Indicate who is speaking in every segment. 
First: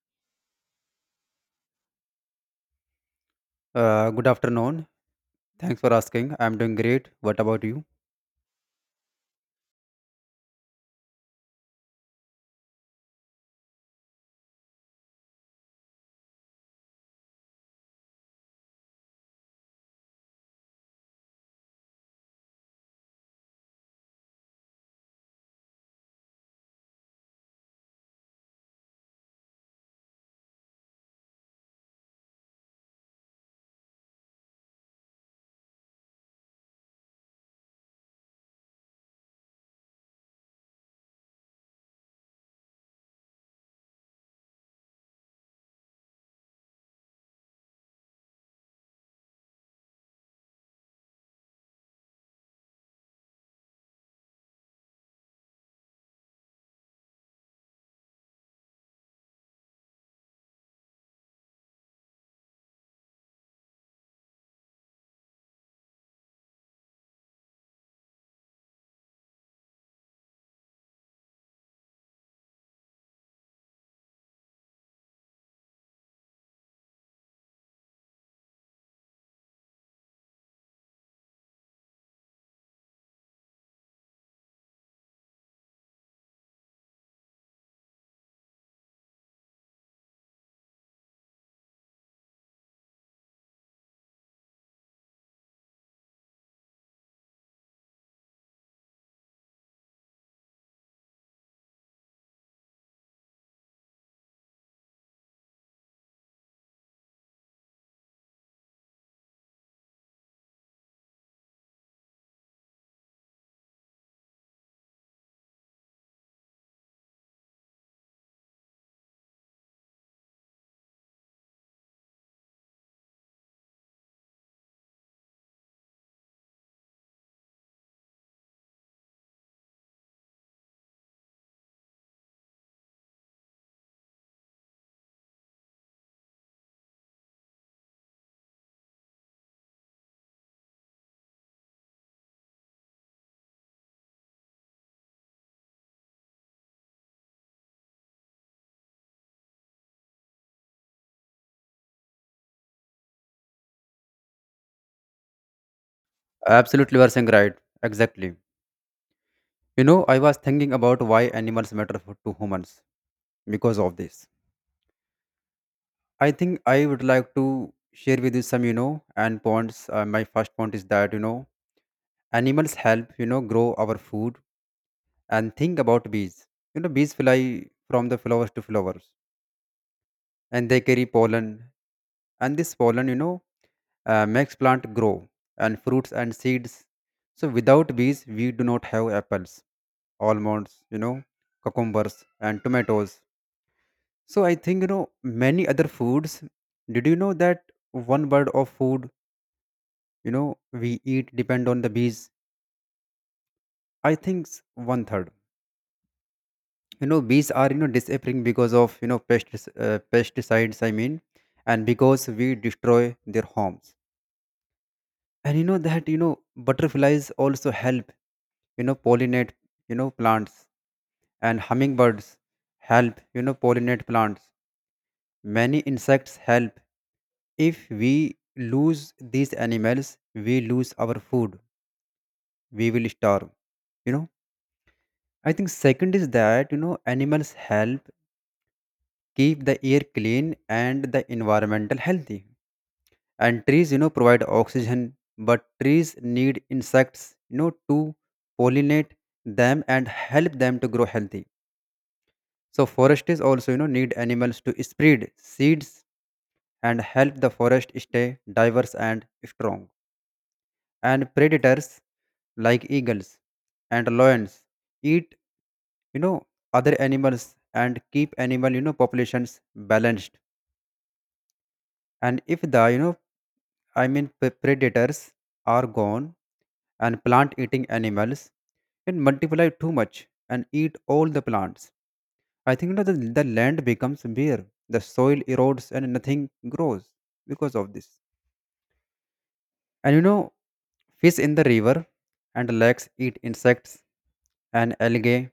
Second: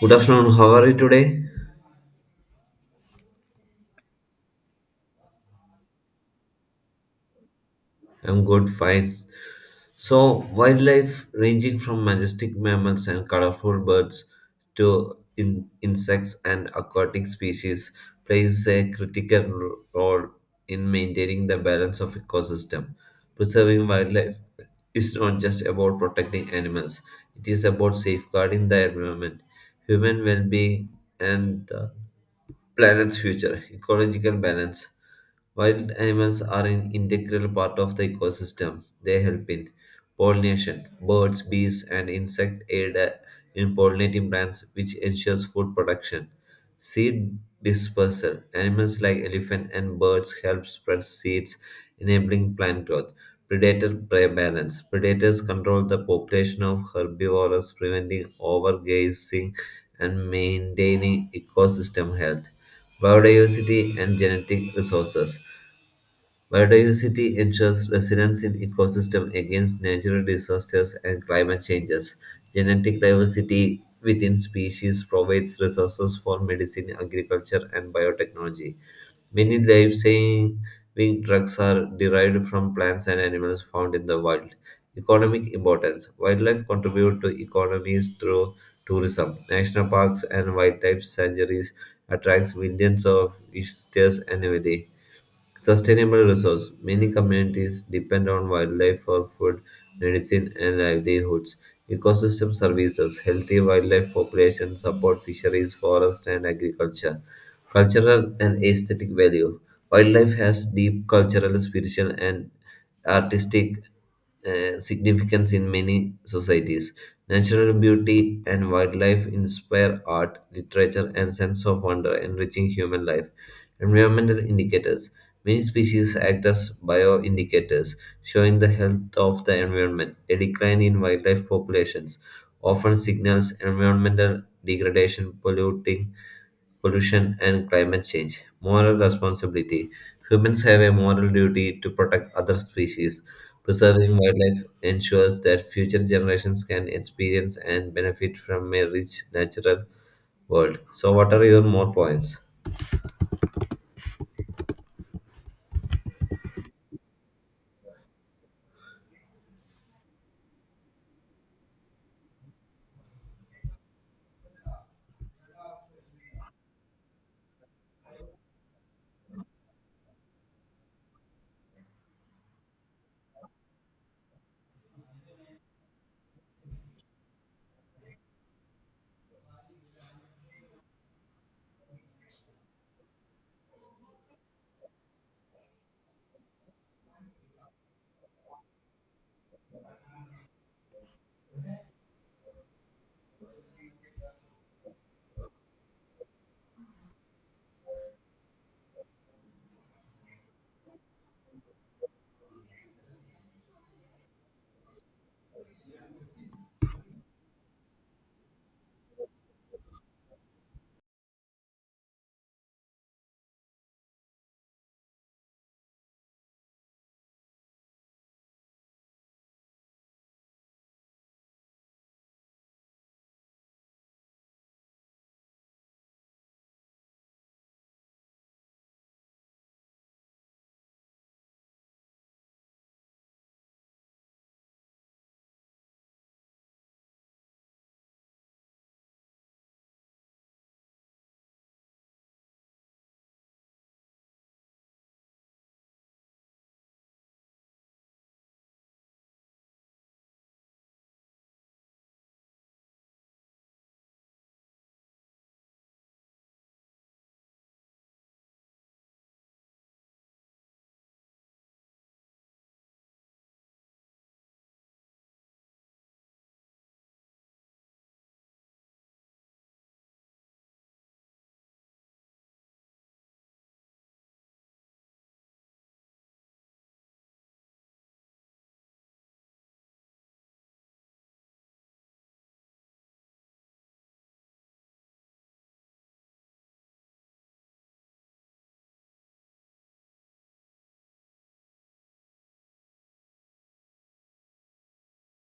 Speaker 1: Good afternoon, how are you today?
Speaker 2: Good afternoon. Thanks for asking. I'm doing great. What about you?
Speaker 1: I'm good, fine. So, wildlife ranging from majestic mammals and colorful birds to insects and aquatic species plays a critical role in maintaining the balance of ecosystem. Preserving wildlife is not just about protecting animals, it is about safeguarding the environment, human well-being and the planet's future, ecological balance. Wild animals are an integral part of the ecosystem. They help in pollination. Birds, bees, and insects aid, in pollinating plants, which ensures food production. Seed dispersal. Animals like elephant and birds help spread seeds, enabling plant growth. Predator prey balance. Predators control the population of herbivores, preventing overgrazing and maintaining ecosystem health, biodiversity and genetic resources. Biodiversity ensures resilience in ecosystem against natural disasters and climate changes. Genetic diversity within species provides resources for medicine, agriculture, and biotechnology. Many life-saving drugs are derived from plants and animals found in the wild. Economic importance: wildlife contribute to economies through tourism. National parks and wildlife sanctuaries attracts millions of visitors annually. Sustainable resource. Many communities depend on wildlife for food, medicine, and livelihoods. Ecosystem services. Healthy wildlife population support fisheries, forest, and agriculture. Cultural and aesthetic value. Wildlife has deep cultural, spiritual, and artistic, significance in many societies. Natural beauty and wildlife inspire art, literature, and sense of wonder, enriching human life. Environmental indicators. Many species act as bioindicators, showing the health of the environment. A decline in wildlife populations often signals environmental degradation, polluting, pollution, and climate change. Moral responsibility. Humans have a moral duty to protect other species. Preserving wildlife ensures that future generations can experience and benefit from a rich natural world. So, what are your more points?
Speaker 2: Absolutely, you are saying right. Exactly. I was thinking about why animals matter to humans because of this. I think I would like to share with you some, and points. My first point is that, animals help, grow our food. And think about bees. Bees fly from the flowers to flowers, and they carry pollen, and this pollen makes plant grow and fruits and seeds. So without bees, we do not have apples, almonds, cucumbers, and tomatoes. So I think, many other foods. Did you know that one bird of food, you know we eat depend on the bees? I think one third. Bees are disappearing because of, pestis pesticides, I mean. And because we destroy their homes. And you know that you know butterflies also help pollinate plants. And hummingbirds help pollinate plants. Many insects help. If we lose these animals, we lose our food. We will starve you know I think second is that, animals help keep the air clean and the environmental healthy. And trees provide oxygen. But trees need insects to pollinate them and help them to grow healthy. So foresters also, need animals to spread seeds and help the forest stay diverse and strong. And predators like eagles and lions eat, you know, other animals and keep animal, populations balanced. And if the, I mean, predators are gone, and plant eating animals can multiply too much and eat all the plants. I think, the land becomes bare, the soil erodes, and nothing grows because of this. And fish in the river and lakes eat insects and algae.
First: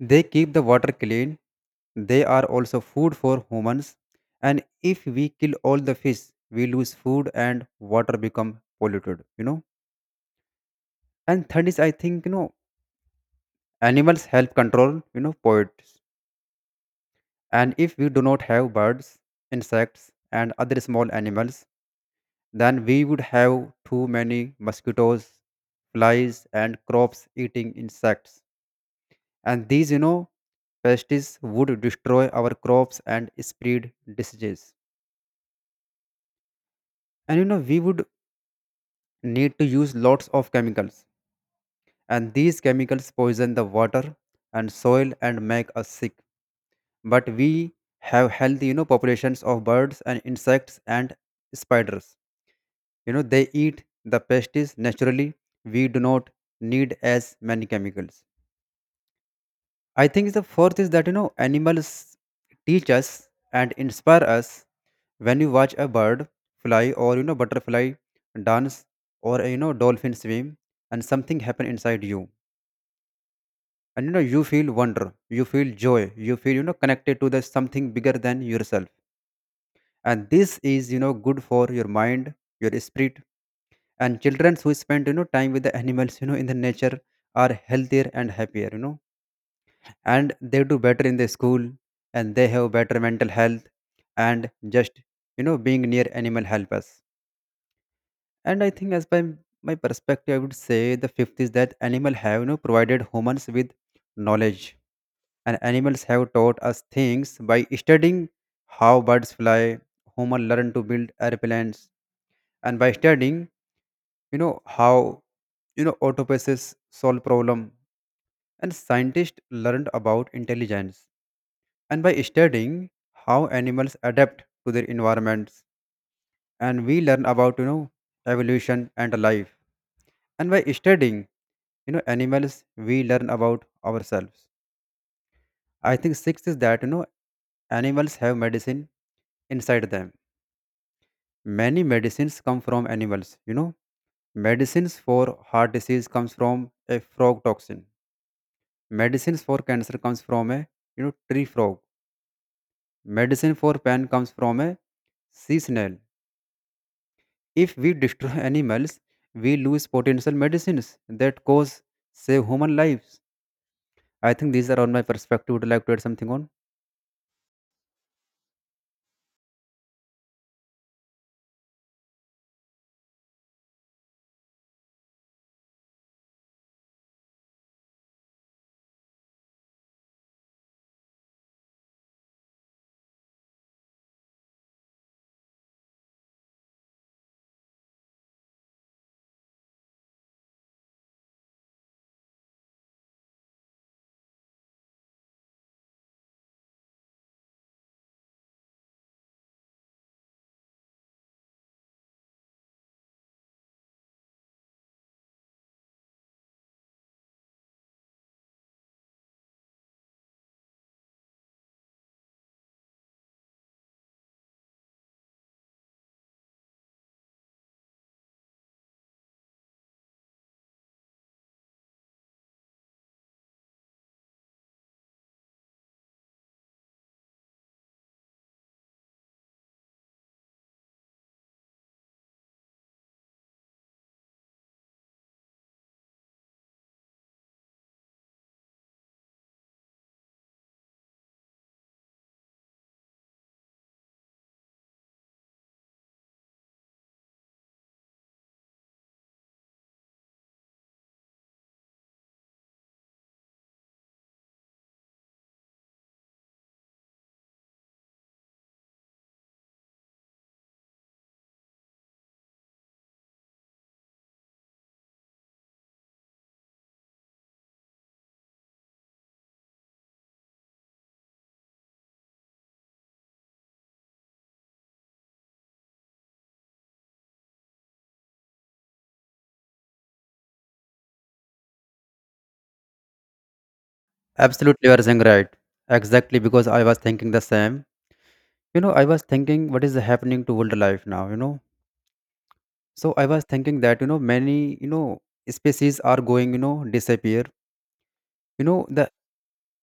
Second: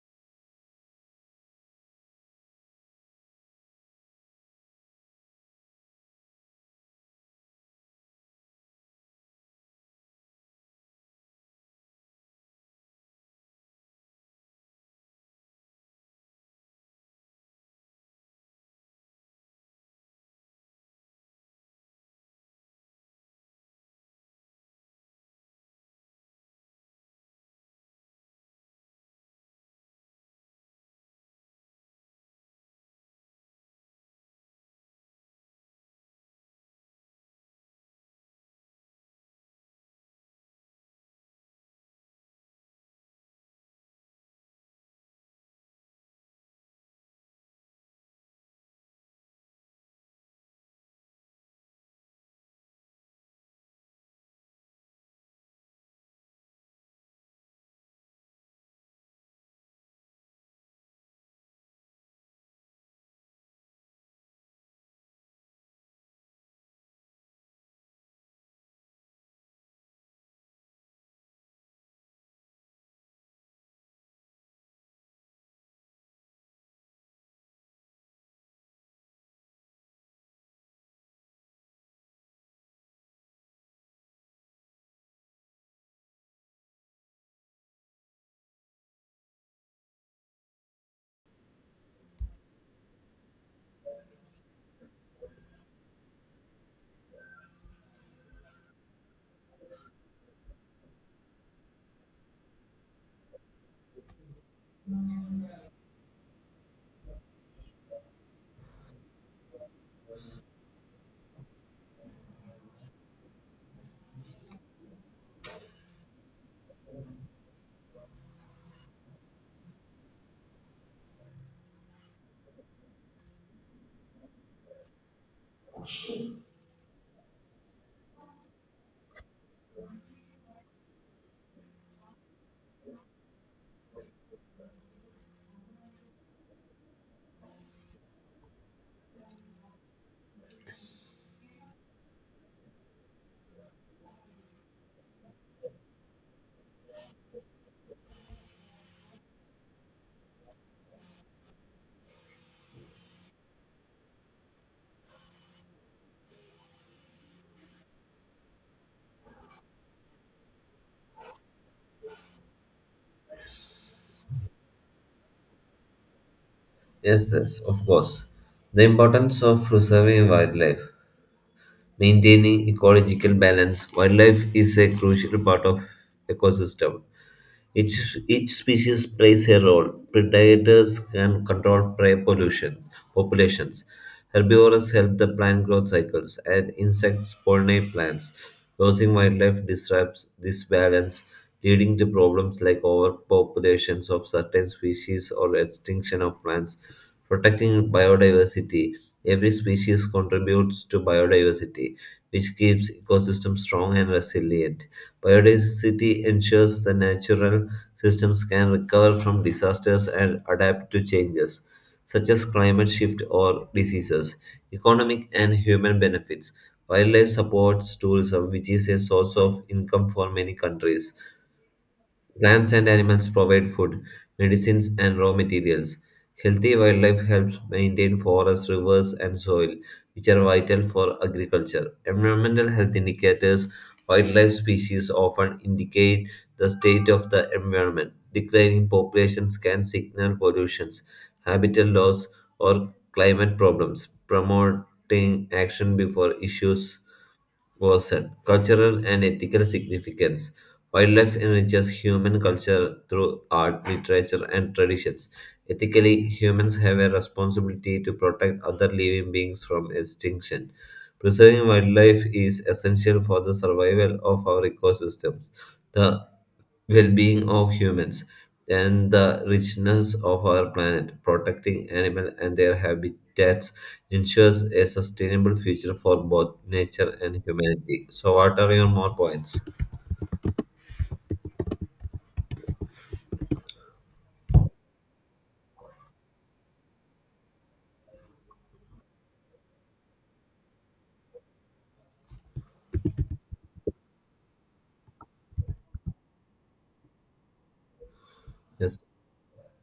Speaker 2: They keep the water clean. They are also food for humans. And if we kill all the fish, we lose food and water become polluted. And third is, I think, animals help control, poets. And if we do not have birds, insects, and other small animals, then we would have too many mosquitoes, flies, and crops eating insects. And these, pests would destroy our crops and spread diseases. And we would need to use lots of chemicals. And these chemicals poison the water and soil and make us sick. But we have healthy, populations of birds and insects and spiders. They eat the pests naturally. We do not need as many chemicals. I think the fourth is that, animals teach us and inspire us. When you watch a bird fly, or butterfly dance, or dolphin swim, and something happen inside you, and you feel wonder, you feel joy, you feel connected to the something bigger than yourself. And this is good for your mind, your spirit, and children who spend time with the animals in the nature are healthier and happier. And they do better in the school, and they have better mental health, and just being near animal help us. And I think, as by my perspective, I would say the fifth is that animal have provided humans with knowledge. And animals have taught us things. By studying how birds fly, human learn to build airplanes. And by studying how autopuses solve problem, and scientists learned about intelligence. And by studying how animals adapt to their environments, and we learn about evolution and life. And by studying animals, we learn about ourselves. I think sixth is that, animals have medicine inside them. Many medicines come from animals. Medicines for heart disease comes from a frog toxin. Medicines for cancer comes from a tree frog. Medicine for pain comes from a sea snail. If we destroy animals, we lose potential medicines that cause save human lives. I think these are on my perspective. Would you like to add something on?
Speaker 1: Yes, yes, of course. The importance of preserving wildlife, maintaining ecological balance. Wildlife is a crucial part of ecosystem. Each species plays a role. Predators can control prey pollution, populations. Herbivores help the plant growth cycles, and insects pollinate plants. Losing wildlife disrupts this balance, leading to problems like overpopulations of certain species or extinction of plants. Protecting biodiversity. Every species contributes to biodiversity, which keeps ecosystems strong and resilient. Biodiversity ensures the natural systems can recover from disasters and adapt to changes, such as climate shift or diseases. Economic and human benefits. Wildlife supports tourism, which is a source of income for many countries. Plants and animals provide food, medicines, and raw materials. Healthy wildlife helps maintain forests, rivers, and soil, which are vital for agriculture. Environmental health indicators: wildlife species often indicate the state of the environment. Declining populations can signal pollutions, habitat loss, or climate problems, promoting action before issues. Ocean. Cultural and ethical significance. Wildlife enriches human culture through art, literature, and traditions. Ethically, humans have a responsibility to protect other living beings from extinction. Preserving wildlife is essential for the survival of our ecosystems, the well being of humans, and the richness of our planet. Protecting animals and their habitats ensures a sustainable future for both nature and humanity. So, what are your more points?
Speaker 2: Absolutely, you are saying right. Exactly, because I was thinking the same. I was thinking what is happening to world life now. So I was thinking that many species are going disappear.
Speaker 1: Yes,
Speaker 2: The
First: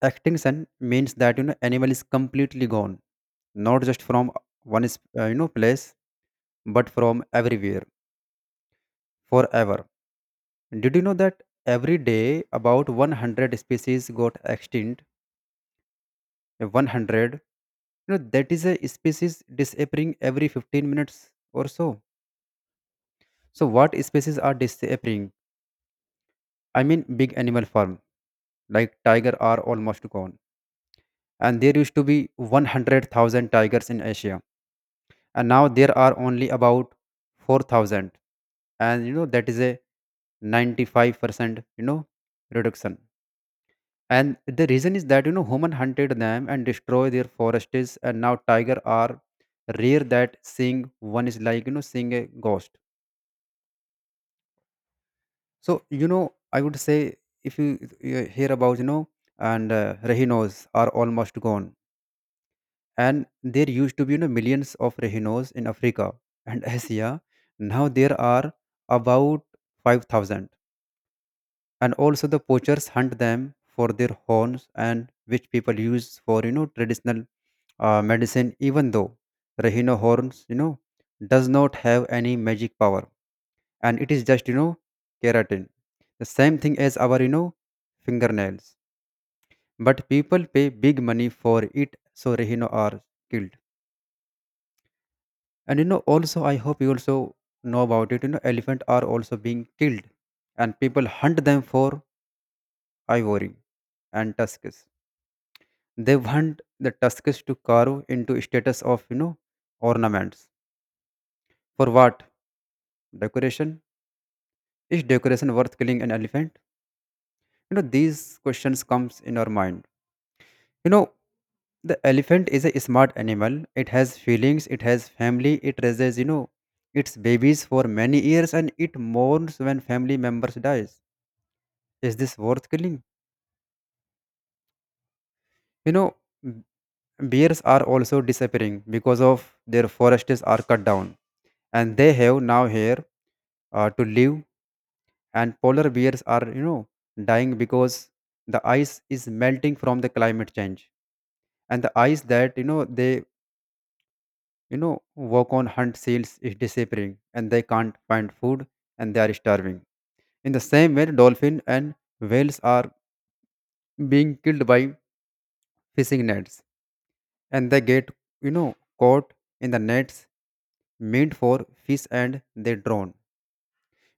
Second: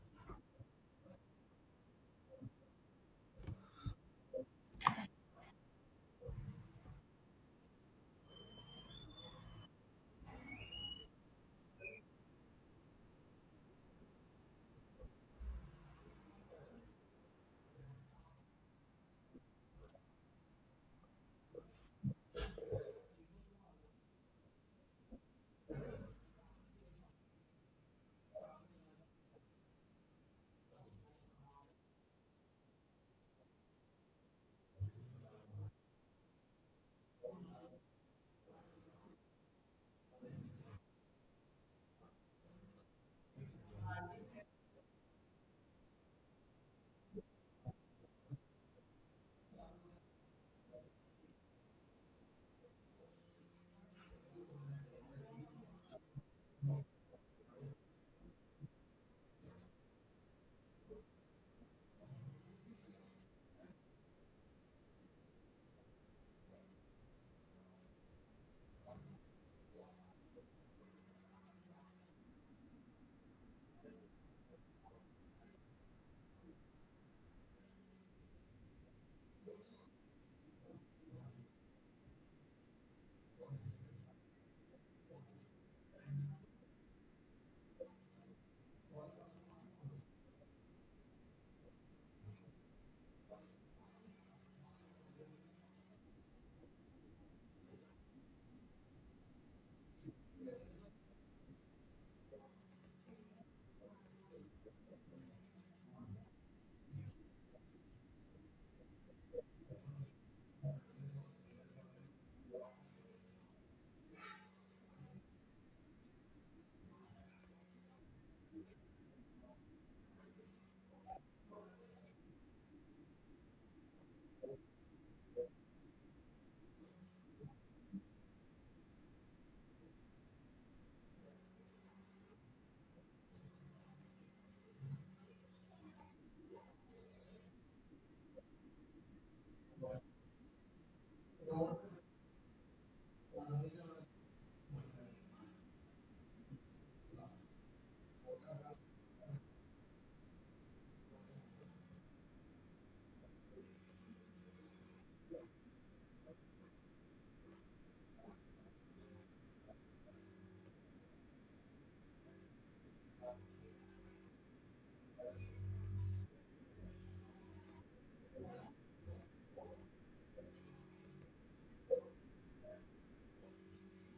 Speaker 2: extinction means that, animal is completely gone, not just from one is, place, but from everywhere forever. Did you know that every day about 100 species got extinct? 100. That is a species disappearing every 15 minutes or so. So, what species are disappearing? I mean, big animal farm like tiger are almost gone. And there used to be 100,000 tigers in Asia. And now there are only about 4,000. And that is a 95%, reduction. And the reason is that, human hunted them and destroyed their forests, and now tiger are rare that seeing one is like, seeing a ghost. So I would say, if you hear about, and rhinos are almost gone. And there used to be millions of rhinos in Africa and Asia. Now there are about 5,000. And also the poachers hunt them for their horns, and which people use for traditional medicine, even though rhino horns does not have any magic power. And it is just, keratin, the same thing as our fingernails. But people pay big money for it. So rhino are killed. And, also, I hope you also know about it. Elephant are also being killed. And people hunt them for ivory and tusks. They want the tusks to carve into status of ornaments. For what? Decoration? Is decoration worth killing an elephant? These questions comes in our mind. You know the elephant is a smart animal. It has feelings. It has family. It raises its babies for many years, and it mourns when family members dies. Is this worth killing? You know b- bears are also disappearing because of their forests are cut down, and they have now here to live. And polar bears are dying because the ice is melting from the climate change. And the ice that they walk on hunt seals is disappearing, and they can't find food, and they are starving. In the same way, dolphin and whales are being killed by fishing nets, and they get you know caught in the nets meant for fish, and they drown.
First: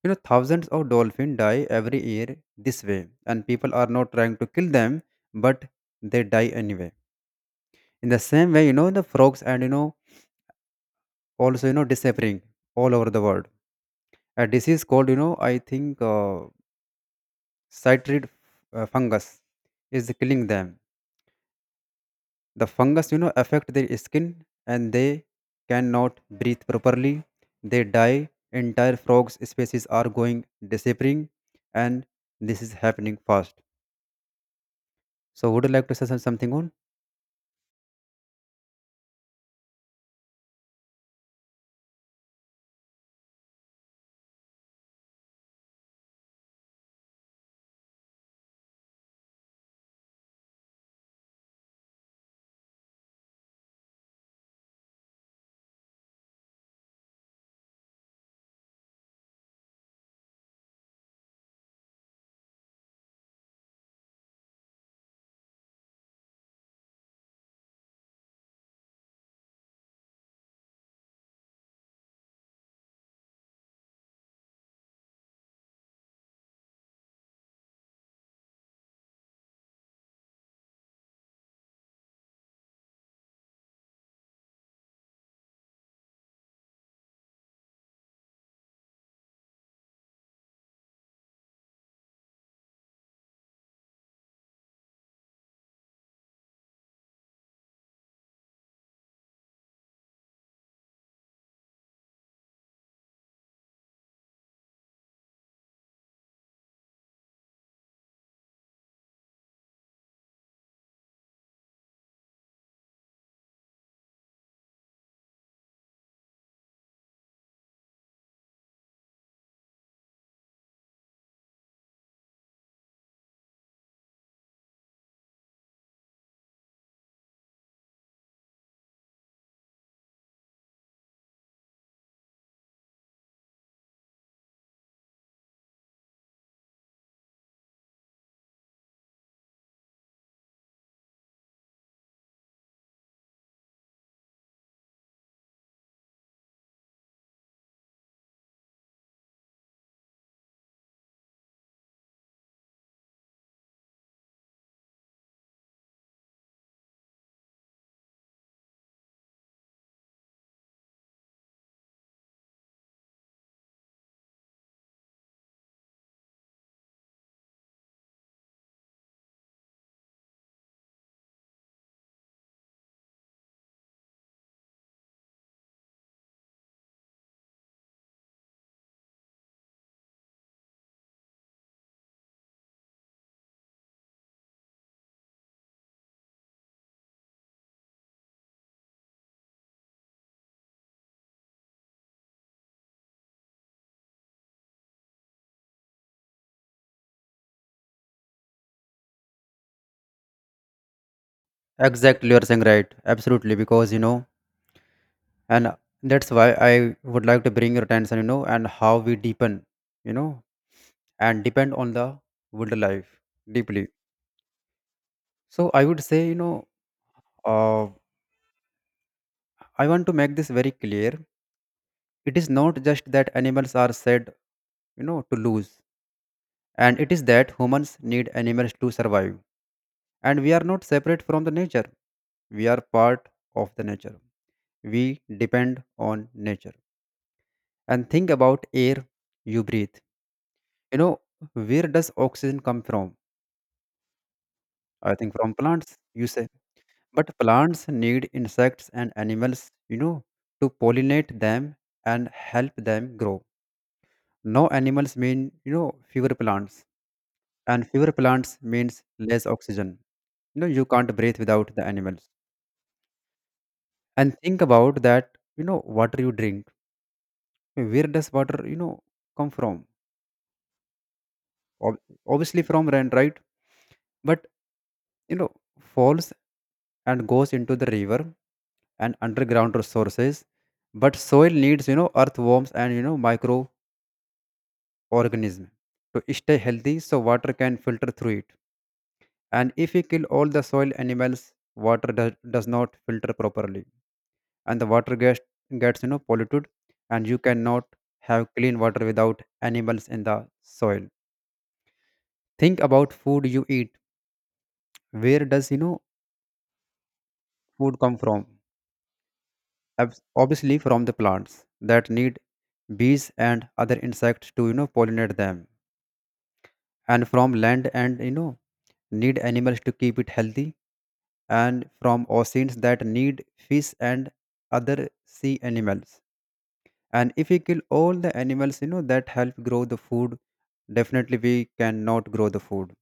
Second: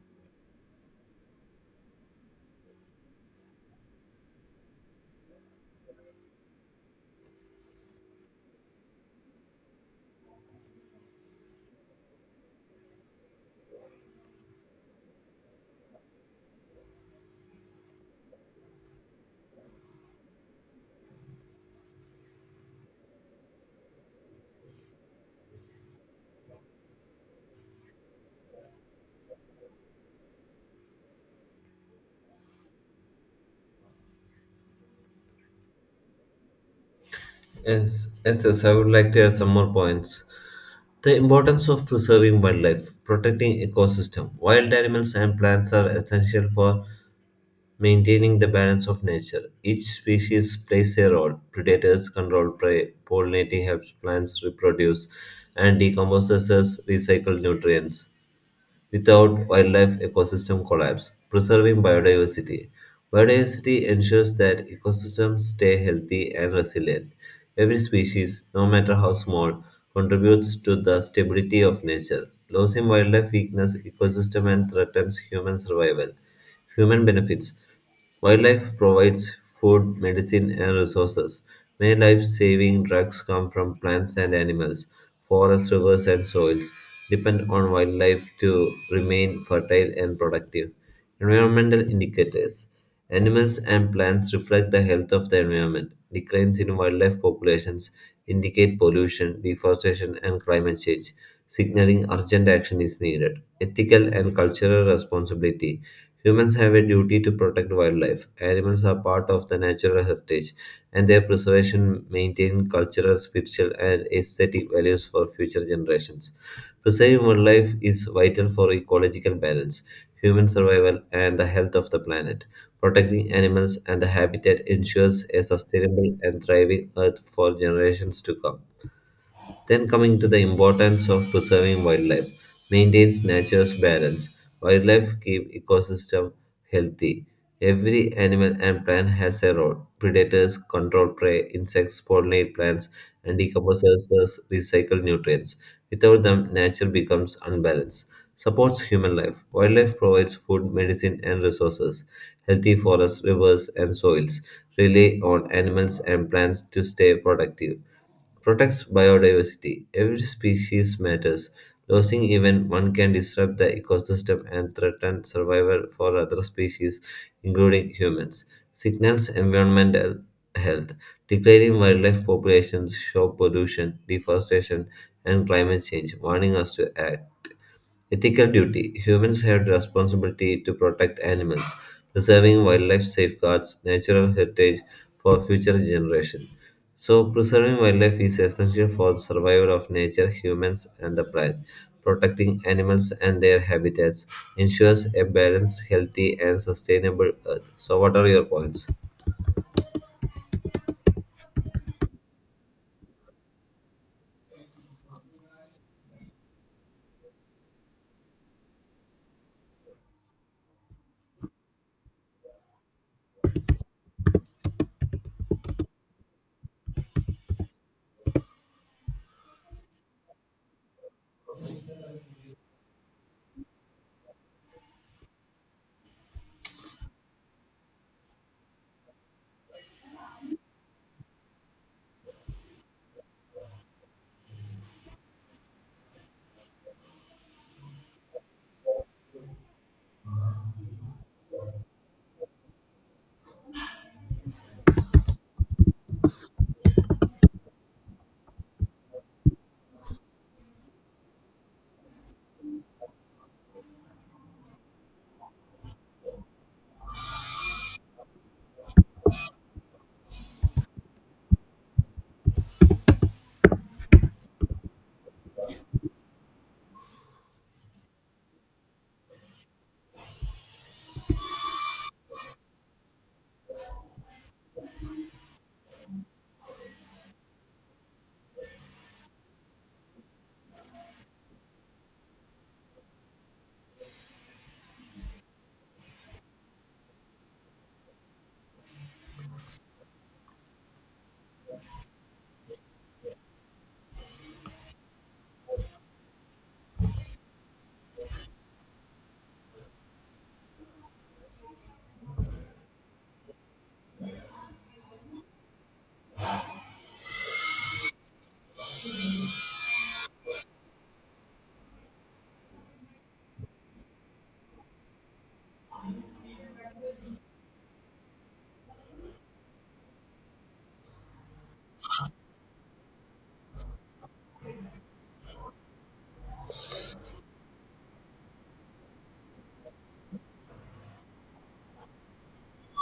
Speaker 2: Thousands of dolphins die every year this way, and people are not trying to kill them, but they die anyway. In the same way, the frogs and, also, disappearing all over the world. A disease called, I think chytrid fungus is killing them. The fungus, affect their skin and they cannot breathe properly. They die. Entire frogs species are going disappearing, and this is happening fast. So, would you like to say something on?
Speaker 1: yes. I would like to add some more points. The importance of preserving wildlife, protecting ecosystem. Wild animals and plants are essential for maintaining the balance of nature. Each species plays a role. Predators control prey, pollinating helps plants reproduce, and decomposers recycle nutrients. Without wildlife ecosystem collapse. Preserving biodiversity. Biodiversity ensures that ecosystems stay healthy and resilient. Every species, no matter how small, contributes to the stability of nature. Losing wildlife weakens ecosystem and threatens human survival. Human benefits: wildlife provides food, medicine, and resources. Many life saving drugs come from plants and animals. Forests, rivers, and soils depend on wildlife to remain fertile and productive. Environmental indicators: animals and plants reflect the health of the environment. Declines in wildlife populations indicate pollution, deforestation, and climate change, signaling urgent action is needed. Ethical and cultural responsibility: humans have a duty to protect wildlife. Animals are part of the natural heritage, and their preservation maintains cultural, spiritual, and aesthetic values for future generations. Preserving wildlife is vital for ecological balance, human survival, and the health of the planet. Protecting animals and the habitat ensures a sustainable and thriving Earth for generations to come. Then coming to the importance of preserving wildlife, maintains nature's balance. Wildlife keep ecosystem healthy. Every animal and plant has a role. Predators control prey, insects pollinate plants, and decomposers recycle nutrients. Without them, nature becomes unbalanced. Supports human life. Wildlife provides food, medicine, and resources. Healthy forests, rivers, and soils rely on animals and plants to stay productive. Protects biodiversity. Every species matters. Losing even one can disrupt the ecosystem and threaten survival for other species, including humans. Signals environmental health. Declining wildlife populations show pollution, deforestation, and climate change, warning us to act. Ethical duty. Humans have the responsibility to protect animals, preserving wildlife safeguards natural heritage for future generations. So, preserving wildlife is essential for the survival of nature, humans, and the planet. Protecting animals and their habitats ensures a balanced, healthy, and sustainable Earth. So, what are your points?
Speaker 2: Exactly, you are saying right. Absolutely, because, and that's why I would like to bring your attention, and how we deepen, you know, and depend on the wildlife deeply. So I would say, uh, I want to make this very clear. It is not just that animals are said, to lose, and it is that humans need animals to survive, and we are not separate from the nature. We are part of the nature. We depend on nature. And think about air you breathe you know where does oxygen come from? I think from plants, you say. But plants need insects and animals, you know to pollinate them and help them grow. No animals mean, fewer plants, and fewer plants means less oxygen. You know, you can't breathe without the animals. And think about that, water you drink. Where does water come from? Ob- Obviously from rain, right? But, you know falls and goes into the river and underground resources. But soil needs, earthworms and, microorganisms, to stay healthy so water can filter through it. And if we kill all the soil animals, water does not filter properly, and the water gets polluted, and you cannot have clean water without animals in the soil. Think about food you eat. Where does, food come from? Obviously from the plants that need bees and other insects to, pollinate them, and from land and, need animals to keep it healthy, and from oceans that need fish and other sea animals. And if we kill all the animals, that help grow the food, definitely we cannot grow the food.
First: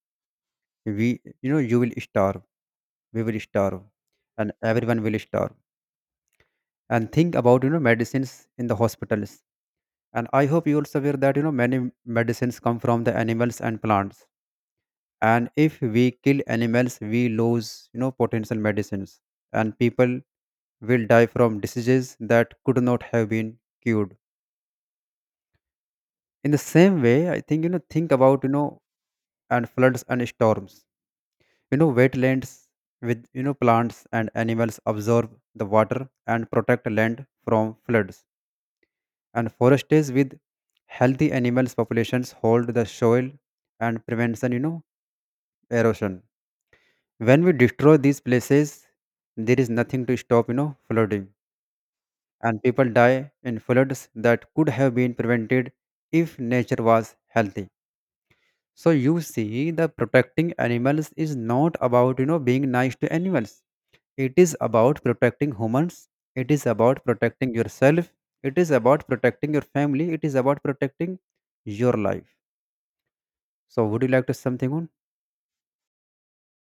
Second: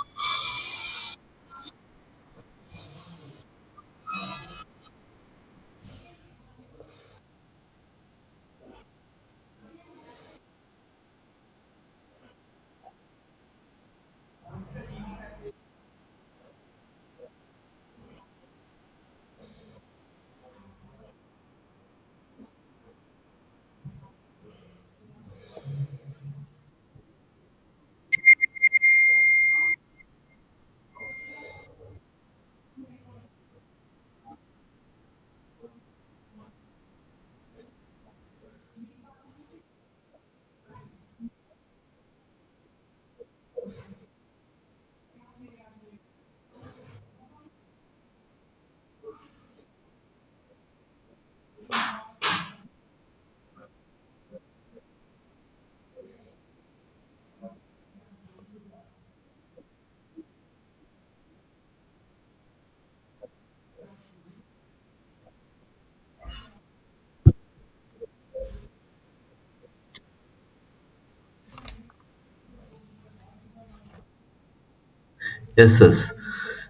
Speaker 2: We you know You will starve, we will starve, and everyone will starve. And think about, medicines in the hospitals. And I hope you also aware that, many medicines come from the animals and plants. And if we kill animals, we lose, potential medicines, and people will die from diseases that could not have been cured. In the same way, I think, think about, and floods and storms. You know, wetlands with, plants and animals absorb the water and protect land from floods. And forests with healthy animals populations hold the soil, and prevention, erosion. When we destroy these places, there is nothing to stop, flooding, and people die in floods that could have been prevented if nature was healthy. So you see, the protecting animals is not about, being nice to animals. It is about protecting humans. It is about protecting yourself. It is about protecting your family. It is about protecting your life. So would you like to say something on?
Speaker 1: Yes.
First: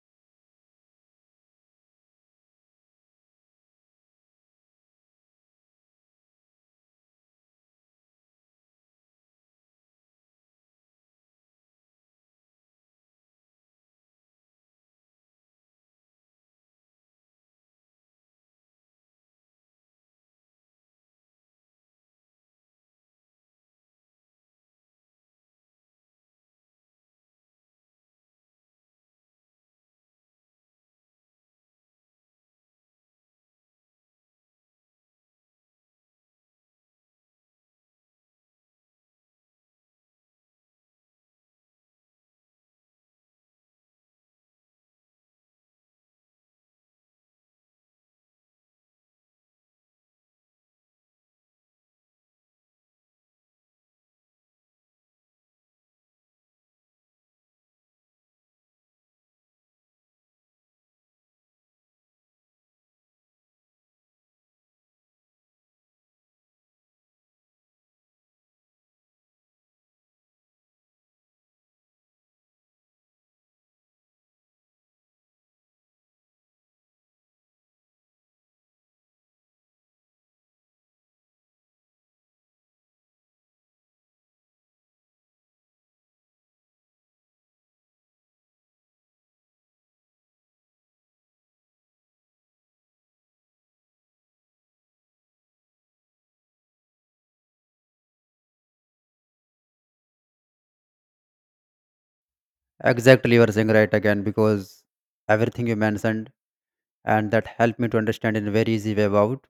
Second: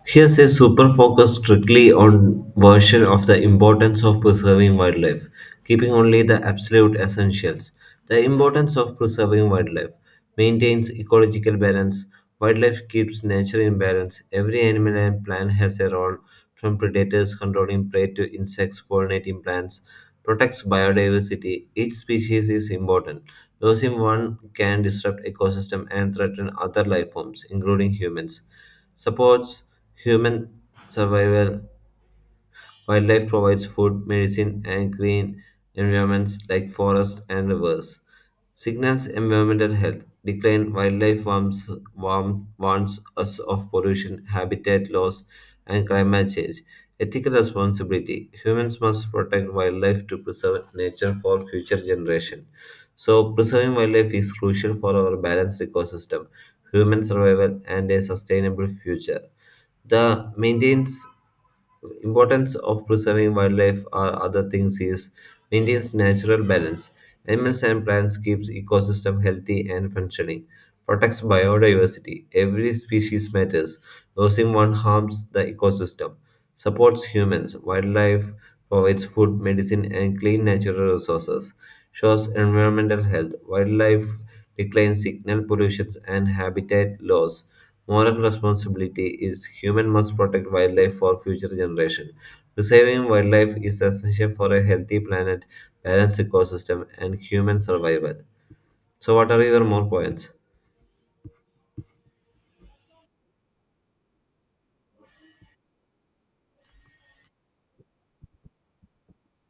Speaker 1: Here's a super focus strictly on version of the importance of preserving wildlife, keeping only the absolute essentials. The importance of preserving wildlife maintains ecological balance. Wildlife keeps nature in balance. Every animal and plant has a role, from predators controlling prey to insects pollinating plants. Protects biodiversity. Each species is important. Losing one can disrupt ecosystem and threaten other life forms, including humans. Supports human survival. Wildlife provides food, medicine, and green environments like forests and rivers. Signals environmental health. Decline wildlife warns us of pollution, habitat loss, and climate change. Ethical responsibility. Humans must protect wildlife to preserve nature for future generations. So, preserving wildlife is crucial for our balanced ecosystem, human survival, and a sustainable future. The maintains importance of preserving wildlife are other things is maintains natural balance. Animals and plants keeps ecosystem healthy and functioning. Protects biodiversity. Every species matters. Losing one harms the ecosystem. Supports humans. Wildlife provides food, medicine, and clean natural resources. Shows environmental health. Wildlife decline signal pollution and habitat loss. Moral responsibility is human must protect wildlife for future generation. Preserving wildlife is essential for a healthy planet, balanced ecosystem, and human survival. So, what are your more points?
Speaker 2: Exactly, you are saying right again, because everything you mentioned, and that helped me to understand in a very easy way about.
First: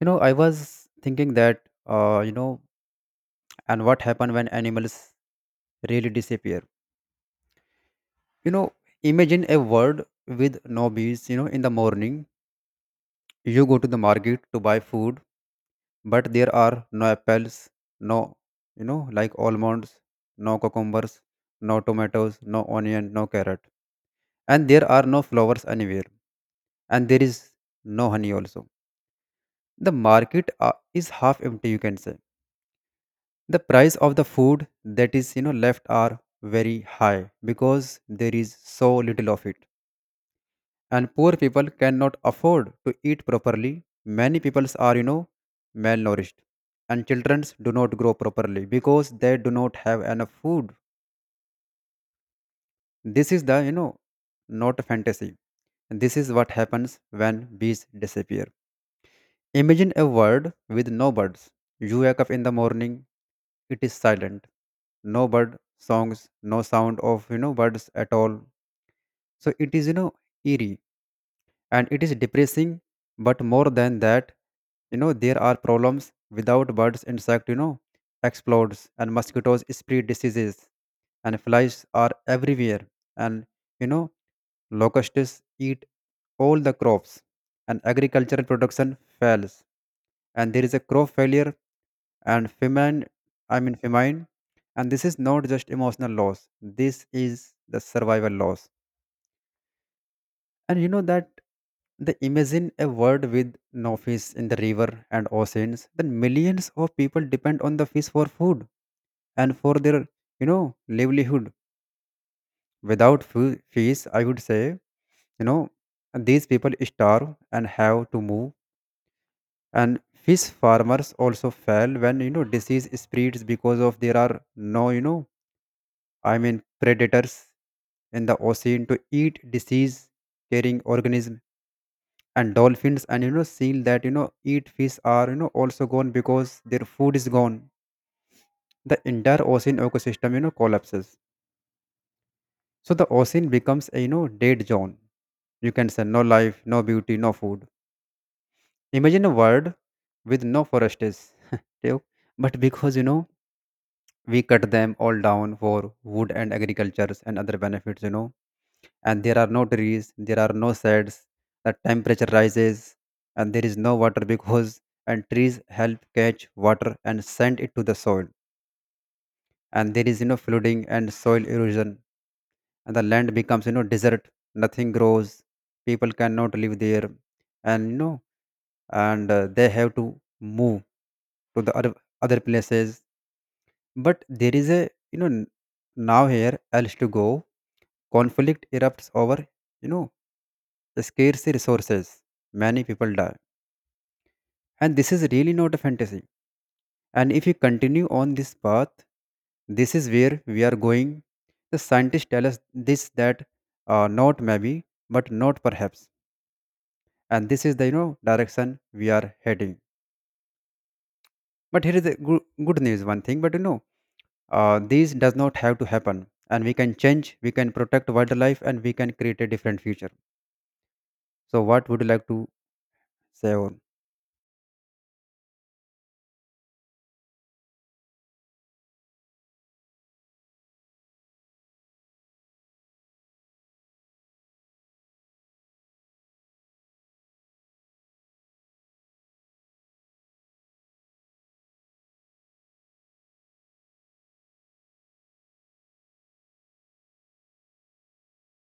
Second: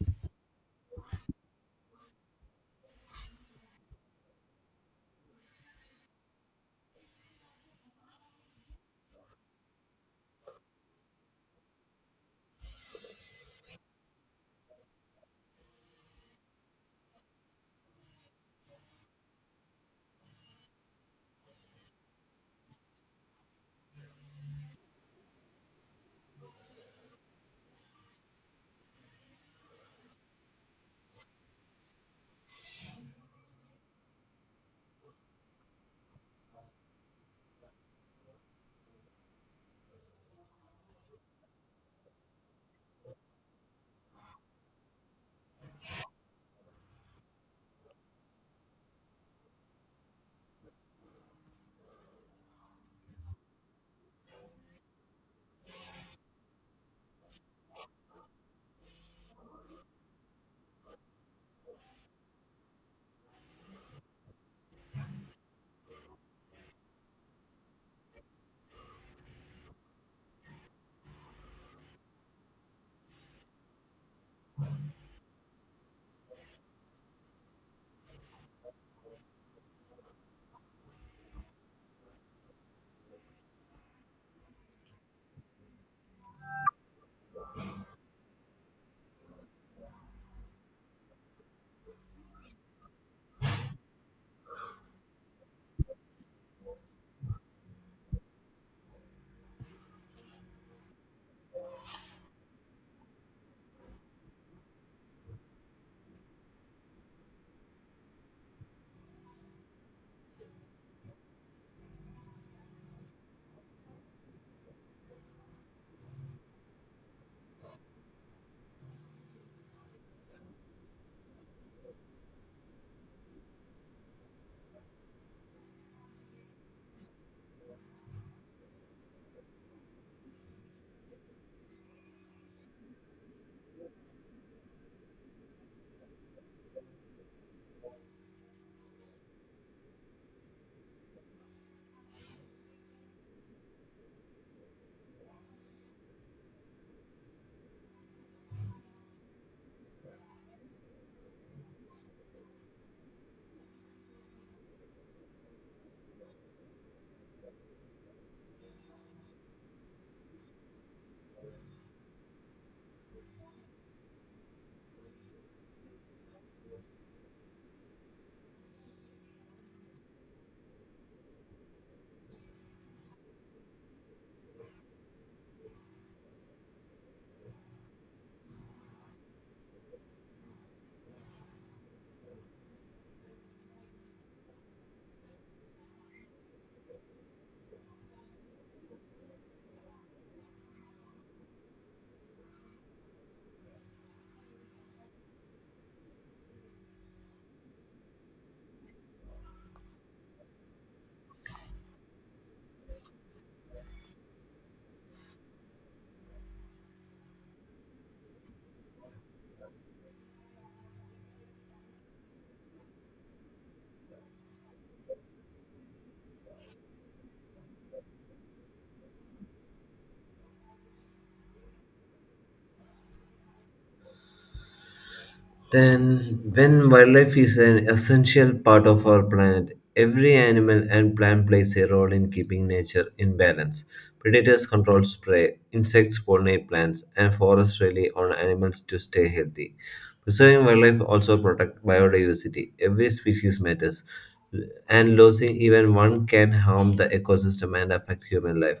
Speaker 2: You know, I was thinking that, and what happen when animals really disappear. You know, imagine a world with no bees. You know, in the morning, you go to the market to buy food, but there are no apples, no, like almonds, no cucumbers, no tomatoes, no onion, no carrot, and there are no flowers anywhere, and there is no honey also. The market, is half empty, you can say. The price of the food that is, left are very high because there is so little of it, and poor people cannot afford to eat properly. Many peoples are, malnourished, and children do not grow properly because they do not have enough food. This is the, not a fantasy. This is what happens when bees disappear. Imagine a world with no birds. You wake up in the morning. It is silent. No bird songs, no sound of, birds at all. So it is, eerie, and it is depressing. But more than that, you know, there are problems. Without birds, insect, explodes, and mosquitoes spread diseases, and flies are everywhere, and, you know locusts eat all the crops, and agricultural production fails, and there is a crop failure and famine. I mean, famine. And this is not just emotional loss, this is the survival loss. And you know that they imagine a world with no fish in the river and oceans, then millions of people depend on the fish for food and for their, livelihood. Without fish, I would say, you know, these people starve and have to move. And fish farmers also fail when, disease spreads because of there are no, I mean, predators in the ocean to eat disease carrying organism. And dolphins and, seal that, eat fish are, also gone because their food is gone. The entire ocean ecosystem, collapses, so the ocean becomes a, dead zone, you can say. No life, no beauty, no food. Imagine a world with no forests you know, but because, we cut them all down for wood and agricultures and other benefits. You know, and there are no trees, there are no shades, the temperature rises, and there is no water because, and trees help catch water and send it to the soil. And there is, flooding and soil erosion, and the land becomes, desert. Nothing grows. People cannot live there, and, they have to move to the other places. But there is a, now here else to go. Conflict erupts over, you know scarce resources, many people die. And this is really not a fantasy. And if we continue on this path, this is where we are going. The scientists tell us this, that, not maybe, but not perhaps. And this is the, direction we are heading. But here is the good news. One thing, but, this does not have to happen. And we can change, we can protect wildlife, and we can create a different future. So, what would you like to say? Or
Speaker 1: Then, when wildlife is an essential part of our planet, every animal and plant plays a role in keeping nature in balance. Predators control prey, insects pollinate plants, and forests rely on animals to stay healthy. Preserving wildlife also protects biodiversity. Every species matters, and losing even one can harm the ecosystem and affect human life.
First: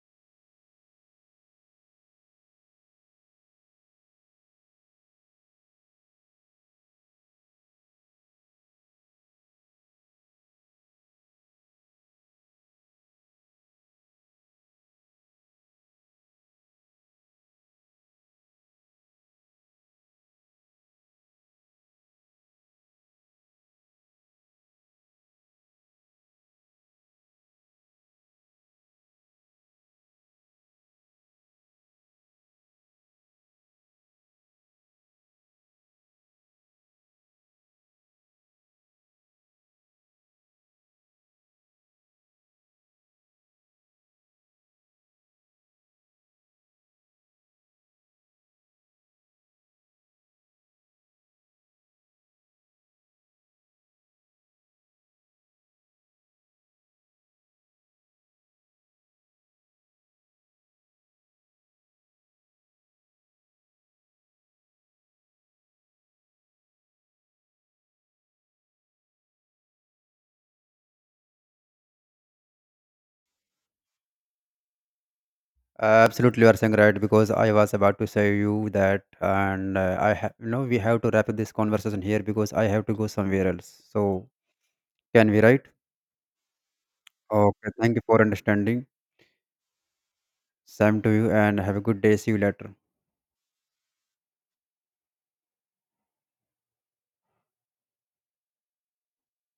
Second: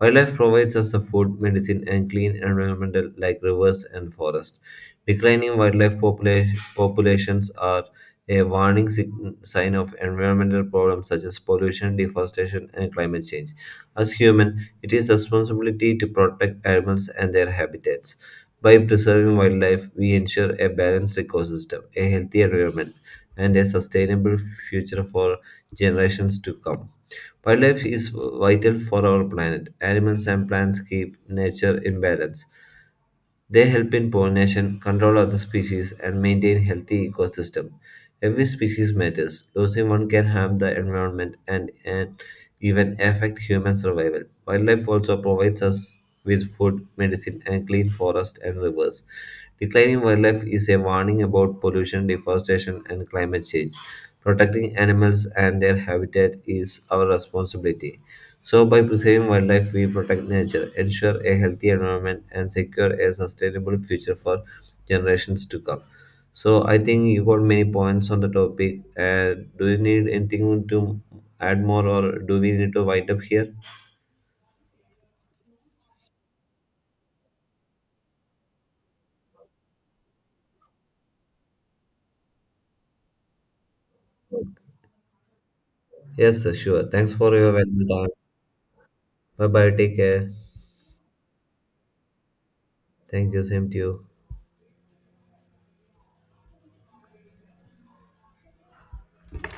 Speaker 1: Wildlife provides us the food, medicine, and clean environment like rivers and forests. Declining wildlife populations are a warning sign of environmental problems such as pollution, deforestation, and climate change. As humans, it is responsibility to protect animals and their habitats. By preserving wildlife, we ensure a balanced ecosystem, a healthy environment, and a sustainable future for generations to come. Wildlife is vital for our planet. Animals and plants keep nature in balance, they help in pollination, control other species, and maintain healthy ecosystem. Every species matters. Losing one can harm the environment and even affect human survival. Wildlife also provides us with food, medicine, and clean forests and rivers. Declining wildlife is a warning about pollution, deforestation, and climate change. Protecting animals and their habitat is our responsibility. So, by preserving wildlife, we protect nature, ensure a healthy environment, and secure a sustainable future for generations to come. So, I think you got many points on the topic. Do you need anything to add more, or do we need to wind up here?
Speaker 2: absolutely, you are saying right, because I was about to say you that, and, I have, we have to wrap up this conversation here because I have to go somewhere else. So can we, right?
Speaker 1: Yes, sir, sure. Thanks for your
Speaker 2: Okay,
Speaker 1: valuable
Speaker 2: thank you
Speaker 1: time.
Speaker 2: for understanding.
Speaker 1: Bye bye. Take care.
Speaker 2: Same to you, and have a good day. See you later.
Speaker 1: Thank you. Same to you.